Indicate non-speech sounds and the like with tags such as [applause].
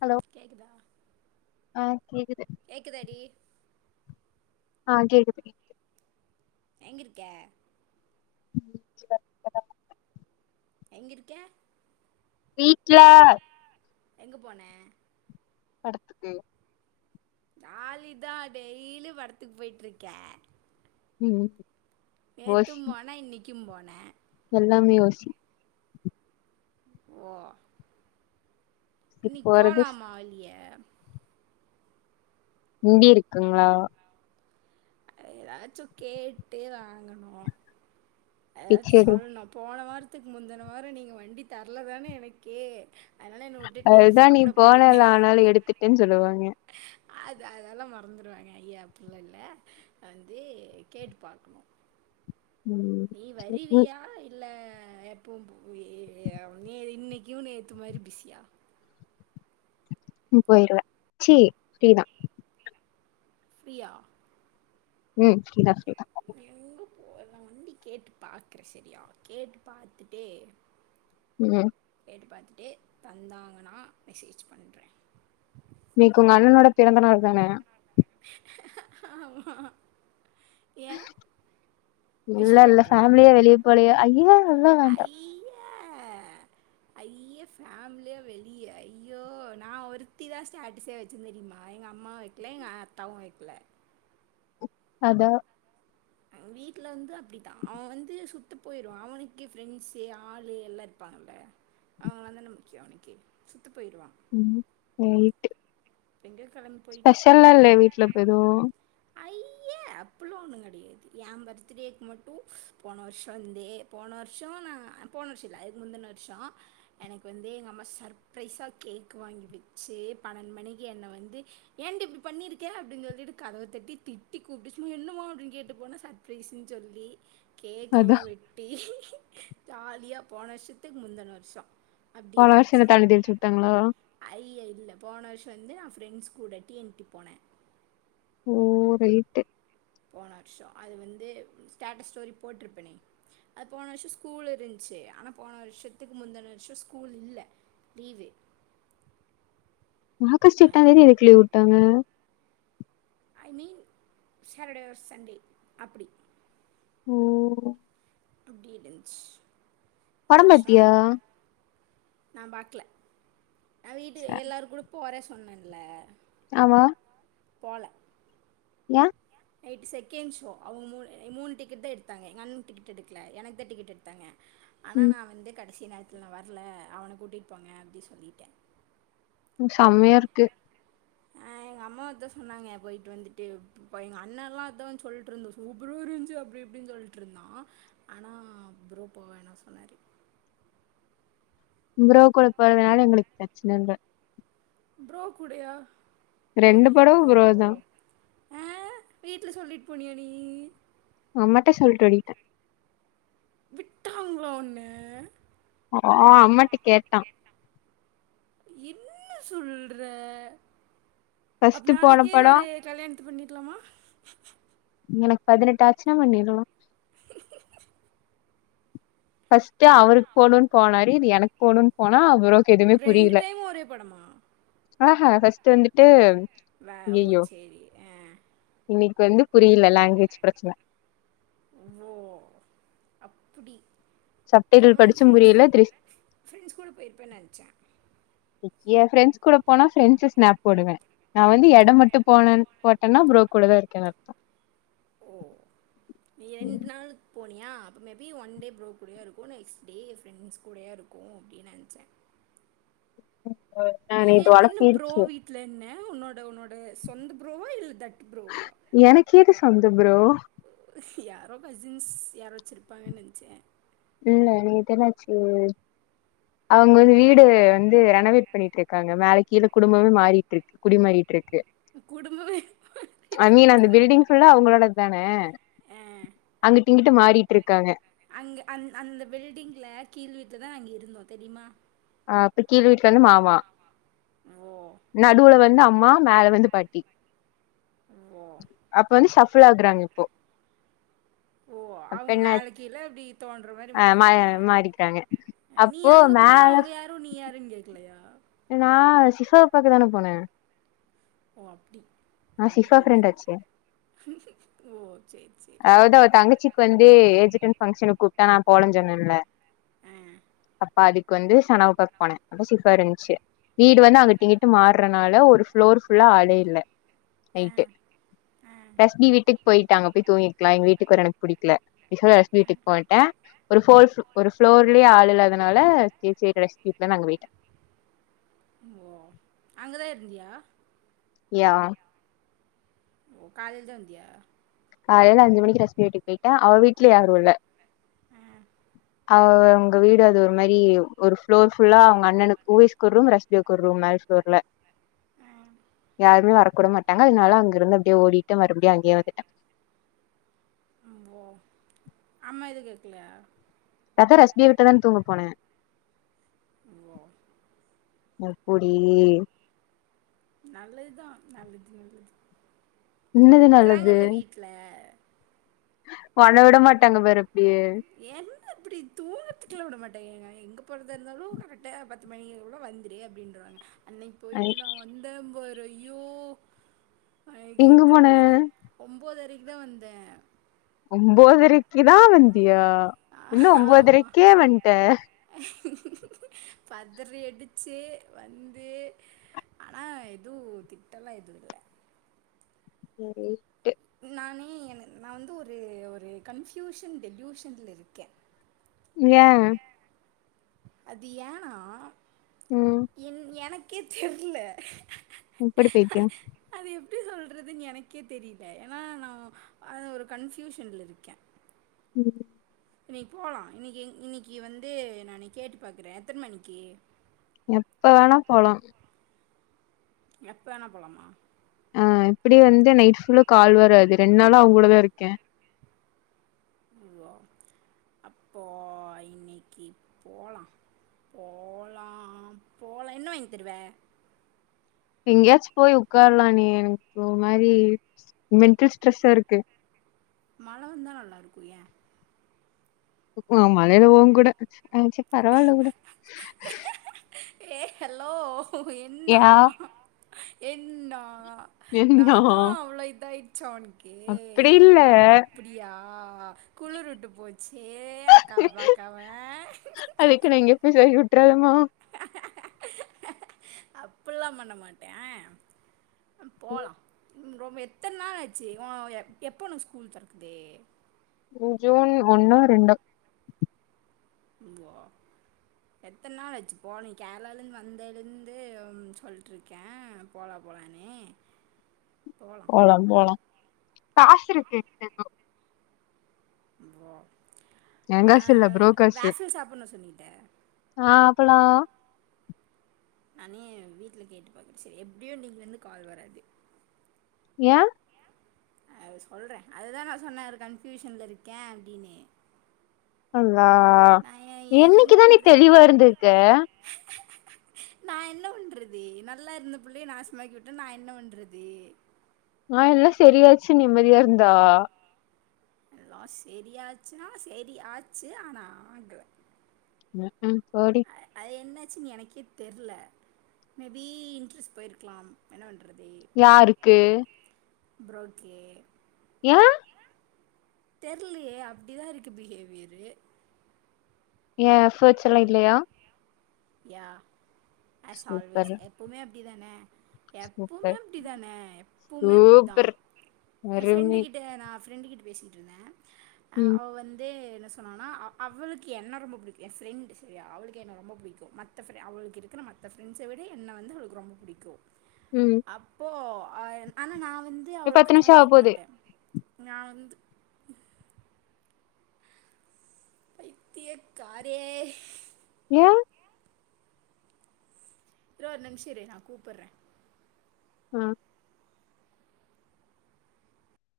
hello கேக்குதா ஆஹ் கேக்குது கேக்குதாடி ஆ கேக்குது [inaudible] எங்க இருக்க [inaudible] எங்கிருக்க வீட்ல எங்க போன படத்துக்கு ஜாலிதா டெய்லி படத்துக்கு போய்ட்டு இருக்கே உம் நேத்தும் போனா இன்னிக் கும் போனே எல்லாமே ஓசி ஓ இன்னிக் போறது போலாமா வெளிய இங்கியே இருக்குங்களா ஏதாச்சு கேட்டு வாங்கனு ஏதாச்சும் பிச்சடி சொல்லணு போன வார த்துக்கு முந்தின வாரோ நீங்க வண்டி தரலதான எனக்கு அதனால் என்னை விட்டுட்டு நீங்கள் அதுதா நீ சாப்பிட போனீங்க போனல ஆனாலு எடுத்துட்ன்னு சொல்லுவாங்க அது அதெல்லா மறந்துருவாங்க அய்யே அப்புள்ள இல்ல வந்து கேட்டு பாக்கணு ம் நீ ம் வரிவியா இல்ல அ எப்போ புவீ நீ இன்னைக்கு நேத்து மாரி பிஸியா ம் போயிருவே சி இப்டிதா ஃபிரியா உம் ஃப்ரீ தா ஃப்ரீ தா போல்லான்டி கேட்டு பாக்குறே செரியா கேட்டு பாத்துட்டே உம் கேட்டு பாத்துட்டு தந்தாங்கன்னா மெசேஜ் பண்றே இன்னைக்கு உங்க அண்ணனோட பிறந்த நாள் தானே ஆமா ஏன் விஷ் இல்ல இல்ல பண்றியா ஃபேமிலியா வெளிய போலியா அய்யே அதெல்லா வேண்டா ஆ அய்யே ஃபேமிலியா வெளிய ஐயோ நா ஒருத்திதா ஸ்டாட்டஸே வச்சேன் தெரியுமா எங்க அம்மா வெக்கல எங்க ஆத்தாவு வெக்கல அதா வீட்டுல வந்து அப்படித்தா அவ வந்து சுத் த்த போயிடு அவனுக்கு ஃப்ரெண்ட்ஸு ஆளு எல்லா இருப்பாங்கல்ல அவங்க தானே முக்கிய அவனுக்கு சுத்த போயிடுவா உம் போயிட்டு எங்க ஸ்பெஷல்லா இல்லயா வீட்ல இப்ப எதுவு ஐயே அப்பளாம் ஒண்ணும் கெடையாது என் பர்த்டேக்கு மட்டும் போன வருஷம் வந்து போன வருஷ நா போன வருஷ இல்ல அதுக்கு முந்தின வருஷ எனக்கு வந்து எங்க அம்மா சர்பிரைஸா கேக் வாங்கி வச்சு பன்னெண்டு மணிக்கு என்னை வந்து ஏண்டி இப்படி பண்ணிருக்கே அப்படின்னு சொல்லிட்டு கதவு தட்டி திட்டி கூப்பிட்டுச்சுமா என்னம்மா அப்படின்னு கேட்டு போனா சர்ப்ரைஸ்ன்னு சொல்லி கேக்லா அதா வெட்டி ஜாலியா போன வருஷத்துக்கு முந்துன வருஷ அப்படி போன வருஷ என்ன இருந்துச்சு தண்ணி தெளிச்சு விட்டாங்களா ஐயா இல்ல போன வருஷ வந்து நா ஃப்ரண்ட்ஸ் கூடட்டி எனுட்டி போனே ஓ ரைட்டு போன வருஷ அது வந்து ஸ்டேட்டஸ் ஸ்டோரி போட்ருப்பனே அது போன வருஷ ஸ்கூல் இருந்துச்சு ஆனா போன வருஷத்துக்கு முந்துன வருஷம் ஸ்கூல் இல்ல லீவு ஆகஸ்ட் அதனால் எட்டாந்தேதி எதுக்கு லீவ் உட்டாங்க I mean Saturday or Sunday அப்பிடி ஓ டுடேலன்ஸ் படம் பாத்தியா நாம்பாக்கல எ வீட்டு ச- எல்லாரு கூடவு போரே சொன்னேன்ல ஆமா போல ஏ நைட் செகண்ட் ஷோ அவங்க மூ மூணு டிக்கெட் தா எடுத்தாங்க எங்கண்ணுக்கு டிக்கெட் எடுக்கல எனக்கு தா டிக்கெட் எடுத்தாங்க ஆனா ம் நா வந்து கடைசி நேரத் துல வரல அவன கூட்டிட்டு போங்க அப்டி சொல்லிட்டே செம்மையா இருக்கு ஆ எங்க அம்மா அதா சொன்னாங்க போயிட்டு வந்துட்டு போ எங்க அண்ண எல்லா அதா வந்து சொல்லிட்டு இருந்ச் சூப்பரா இருந்துச்சு அப்டி இப்டின்னு சொல்லிட்டு இருந்தா ஆனா ப்ரோ போ வேனான்னு சொன்னாரு ப்ரோ கூட போறதுனால எங்களுக்கு பிரச்சன இல்ல ப்ரோ கூடையா ரெண்டு படம் ப்ரோ தா ஆ வீட்டுல சொல்லிட்டு போனிய நீயு அம்மாட்ட சொல்ட்டு ஓடிட்ட விட்டாங்களா உன்ன ஆ அம்மாட்ட கேட்டா என்ன சொல்ற அப்ப ஃபர்ஸ்ட் போன நாளைக்கே படோ ஒரு கல்யாண த்து பண்ணிடலாமா எனக்கு பதினெட்டு ஆச்சுனா பண்ணிடுலா ஃபர்ஸ்ட் அவருக்கு போனூம்ன்னு போனாரு இது எனக்கு போனூம்ன்னு போனா அவுரு ரெண்டு டைம் ஒரே படமா ஆஹே ஃபர்ஸ்ட் வந்துட்டு வே ஓ ஐயையோ சேரி ஆ இன்னைக்கு வந்து புரியல லேங்குவேஜ் பிரச்சன ஓ அப்டி சப்டைட்டில் படிச்சும் புரியல திர்ஸ் ஃப்ரெண்ட்ஸ் கூட போயிருப்பேன்னு நினச்சேன் என் ஃப்ரெண்டஸ் கூட போனா ஃப்ரெண்ட்ஸு ஸ்னாப் போடுவே நா வந்து எடம் மட்டு போ போட்டன்னா புரோ கூடவே இருக்கேனு அர்த்தோ ஓ நீ ரெண்டு நாள் போனியா அப்போ மேபி ஒன் டே ப்ரோ கூடேயே இருக்கு நெக்ஸ் டே ஃப்ரெண்ட்ஸ் கூடயே இருக்கு அப்டீன்னு நினச்ச ஆ நா நேத்து ஒ ஆள ப்ரோ பேசுனே வீட்டில் என்ன உன்னோட உன்னோட சொந்த புரோவா இல்ல தட் எனக்கு ஏது சொந்த புரோ யாரோ கசின்ஸ் யார் வச்சுருப்பாங்கன் நென்ச்ச இல்ல நேத் என்னாச்சு அவுங் வீடு வந்து ரெனவேட் பண்ணிட்டு இருக்காங்க மேல கீழ குடும்பமே மாறிட்டு இருக்கு குடிமாறிட் இருக்கு குடும்பமே ஐ மாறிட்டு மீன் அந்த இருக்கா பில்டிங் ஃபுல்லா அவங்களோடத் தானே அங்கிட்டு இங்கிட்டு மாறிட்ருக்காங்க அங்கு அங்க அ அந்த பில்டிங்ல கீழ் வீட் து தா அங்கி இருந்தோ தெரிய்மா ஆ அப்ப கீழ் வீட்லு வந்து மாமா ஓ நடுவுல வந்து அம் மா மேல வந்து பாட்டி ஓ அப்ப வந்து ஷஃப்ல் ஆகுறாங் இப்போ ஓ அப்ப அவ்ங் என்ன மேல கீழ அப்டி தோன்ற மாரி ஆ மா மாறுறாங்ளா மாறிக்கிறாங்க நீ அப்போ அங்க போனா மேல அவுங்க யா நீ யாருன் கேக்லையா நா ஷிஃபாவ பாக்க தான போன ஓ அப்டி நா அப்டி சிஃபா போயிட்ட ஃப்ரெண்ட் ஆச்சே ஓ சேரி சேரி அவ்த அவ தங்கச்சிக் வந்து ஏஜிட்டன்ட் பங்க்ஷனு கூப்ட்டா நா போலன்ஞ் சொன்னல்ல ஆ அப்பாடி வந்து சனாவ் பாக் போன அப்ப சிஃபா இருந்துச்சு வீடு வந்து அங்கிட்டிங்கிட்டு மாற்றனால ஒரு ஃபுளோர் ஃபுல்லா ஆளே இல்ல ஆ நைட்டு ஆ ரஸ்பி வீட்டுக் போயிட்டாங்க போய் தூங்கிட் லா எங் வீட்டுக் வர எனக் புடிக்ல இஃபோ ரஷ்பி வீட்டுக் போய்ட்ட ஒரு ஃபோள் ஃபு ஒரு ஃபுளோர்லே ஆள் இல்லாதனால சேச்சே ரஷ்பிக் தான் வஅங்க போயிட்டே ஓ அங்கதா இருந்தியா யா ஒ காலைல்தா வந்தியா காலைல அஞ்சு மணிக்கு ரஷ்மி வீட்டுக் போயிட்ட அவ வீட்ல யாரு இல்ல ம் அவ அவ்ங்க வீடு அது ஒரு மாரி ஒரு ஃப்ளோர் ஃபுல்லா அவங்க அண்ணனுக் கூவய்ஸ்க் ஒர் ரூம் ரஷ்பியோக் ஒரு ரூம் மேல் ஃப்ளோர்ல ஆ யாருமே வரக்கூட மாட்டாங்க அதனால அங்க இருந்து அப்டியே ஓடிட்டு மறுபடியு அங்யே வந்துட்ட ம் ஒ அம்மா எது கேக்லயா கதா ரஷ்பியா வீட்டதா தூங்க போன ஓ எப்புடி நல்லதுதா நல்லது நல்லது அ என்னது நல்லது விட்றாங்கல்ல வீட்ல ஒன்ன விட மாட்டாங்க பாரு அப்டியே என்ன இப்டி தூவத்துக்லா விட மாட்டங் எங் ஐ எங்க போறதா இருந்தாலு கரக்டா பத்து மணிகுள்ள வந்துரு அப்டின்றுவாங்க அன்னைக் போயிட்டு நா வந்த பாரு ஐயோ அ எங்க எத்தன் போன மணிக்கு ஒம்போதரை ங்தா வந்த ஒம்போதரைக்கி தா வந்தியா அ இன்னு ஆமா ஒம்போதரைக்கே வந்ட்ட பத் தரி அடிச்சு வந்து ஆனா எதுவு திட்டலா எதுவு இல்ல ஏ ரைட்டு நானே என நா வந்து ஒரு ஒரு கன்ஃபியூஷன் டெல்யூஷன்ல இருக்கே ஏ அது ஏனா ம் என் எனக் கே தெர்ல உப்பு எடு பைத்தியம் எப்பிடி சொல்றது எனக்கே தெரியல ஏனா நான் நாஒரு கன்ஃபூசன்ல இருக்கேன் உம் [inaudible] இன்னைக்கு போலாம் இன்னைக்கு இன்னைக்கு வந்து நான் கேட்டு பாக்குறேன் எத்தனை மணிக்கு எப்ப வேணா போலாம் எப்ப வேணா போலாமா அ இப்புடி வந்து நைட் புுல்ல கால் வராது ரெண் நாளா அவ்கூடதா இருக்கே வ அப்போ இன்னக்கி போலா போலா போலா என்ன வாங் தருவ எங்யாச்சு போய் உக்காரலானி எனக்கு ஒரு மாரி மெண்டல் ட்ரெஸ்சா இருக்கு மழை வந்தா நல்லாருக்கு எ ம் ம் மழைல உங்கூட ம் சேர் பரவால்ல உடு ஏய் ஹலோ என்னா யா என்னா [inaudible] நின்னா நான்னா அவ்ளோ இதா ச்சா ஒன்க்கு அப்படி ஓ இல்ல அப்பிடியா குளிர் உட்டு போச்சு அக்காவ பாக்காம ஆமா அப்பிட்லா பண்ண மாட்டே ம் போலா ம் ரொம்ப எத்தன் நாள் ஆச்சு உ எப் எப்ப உனக்கு ஸ்கூல் தெறக்குது ஜூன் ஒன்னோ ரெண்டோ [unintelligible] எத்தன் நாள் ஆச்சு போன நீ கேரளாலர்ந் வந்தலிர்ந்து சொல்லிட்ருக்கே போலா போலானு போலா போலா காசுருக்கு [inaudible] ம் போ ஏங்காசு இல்லே புரோக்காசு சாப்பிட்ணும் சொன்னிட்ட ஆஹ் பளா நானே வீட்ல கேட்டு பாக்குற சரி எப்டியு இன்னிக் வந்து கால் வராது ஏ அ சொல்ற அதுதா நா சொன்ன ஒரு கன்பியூஷன்ல இருக்கே அப்டினு அல்லா எனக்கு என்ன என்னைக்குதா நீ பண்ணுறது தெளிவா இருந்திருக்க நா என்ன பண்றது நல்லா இருந்த புள்ளைய நாசமாக்கி விட்ட நா என்ன பண்றது ஆ எல்லா சரியாச்சு நிம்மதியா இருந்தா எல்லா சரியாச்சுனா சேரி ஆச்சு ஆனா ஆகல ம்ஹு ம் போடி சின் எனக்கே தெர்ல மேபி இன்ட்ரெஸ்ட் போயிருக்லா என்ன பண்றது யாருக்கு ப்ரோக்கே ஏ தெர்லியே அப்டிதா இருக்கு பிஹேவியரு ஏ எஃபோட்ஸ்லா இல்லையா யா அஸ் ஆல்வேஸ் சூப்பர் எப்பவ்மே அப்படி தானே எப்பவுமே சூப்பர் அப்டி தானே எப்பவுமே அப்படிதா சூப்பர் எ ஃரெண்டு அருமை கிட்ட நா ஃப்ரெண்டு கிட்ட பேசிட்ந்தே அ ம் அவ் வந்து சொன்னானா அ அவுளுக்கு என்ன ரொம்ப புடிக்கு எ ஃப்ரெண்ட் சரியா அவ்ளுக்கு என்ன ரொம்ப புடிக்கு மத்த ஃப்ரெ அவளுக்கு இருக்குற மத்த ஃபிரெண்ஸ விட என்ன வந்து அவ்ளுக்கு ரொம்ப புடிக்கு ம் அப்போ ஆ என் ஆனா நாவ் வந்து இப்ப அவளுக்கு பத்து நிமிஷம் ஆக காட்டிட்டு போகுது வன்ட்ட நா வந்து பைத்திய காரியே ஏ இரு ஒரு நிமிஷொ இரு நா கூப்புர்ற ம்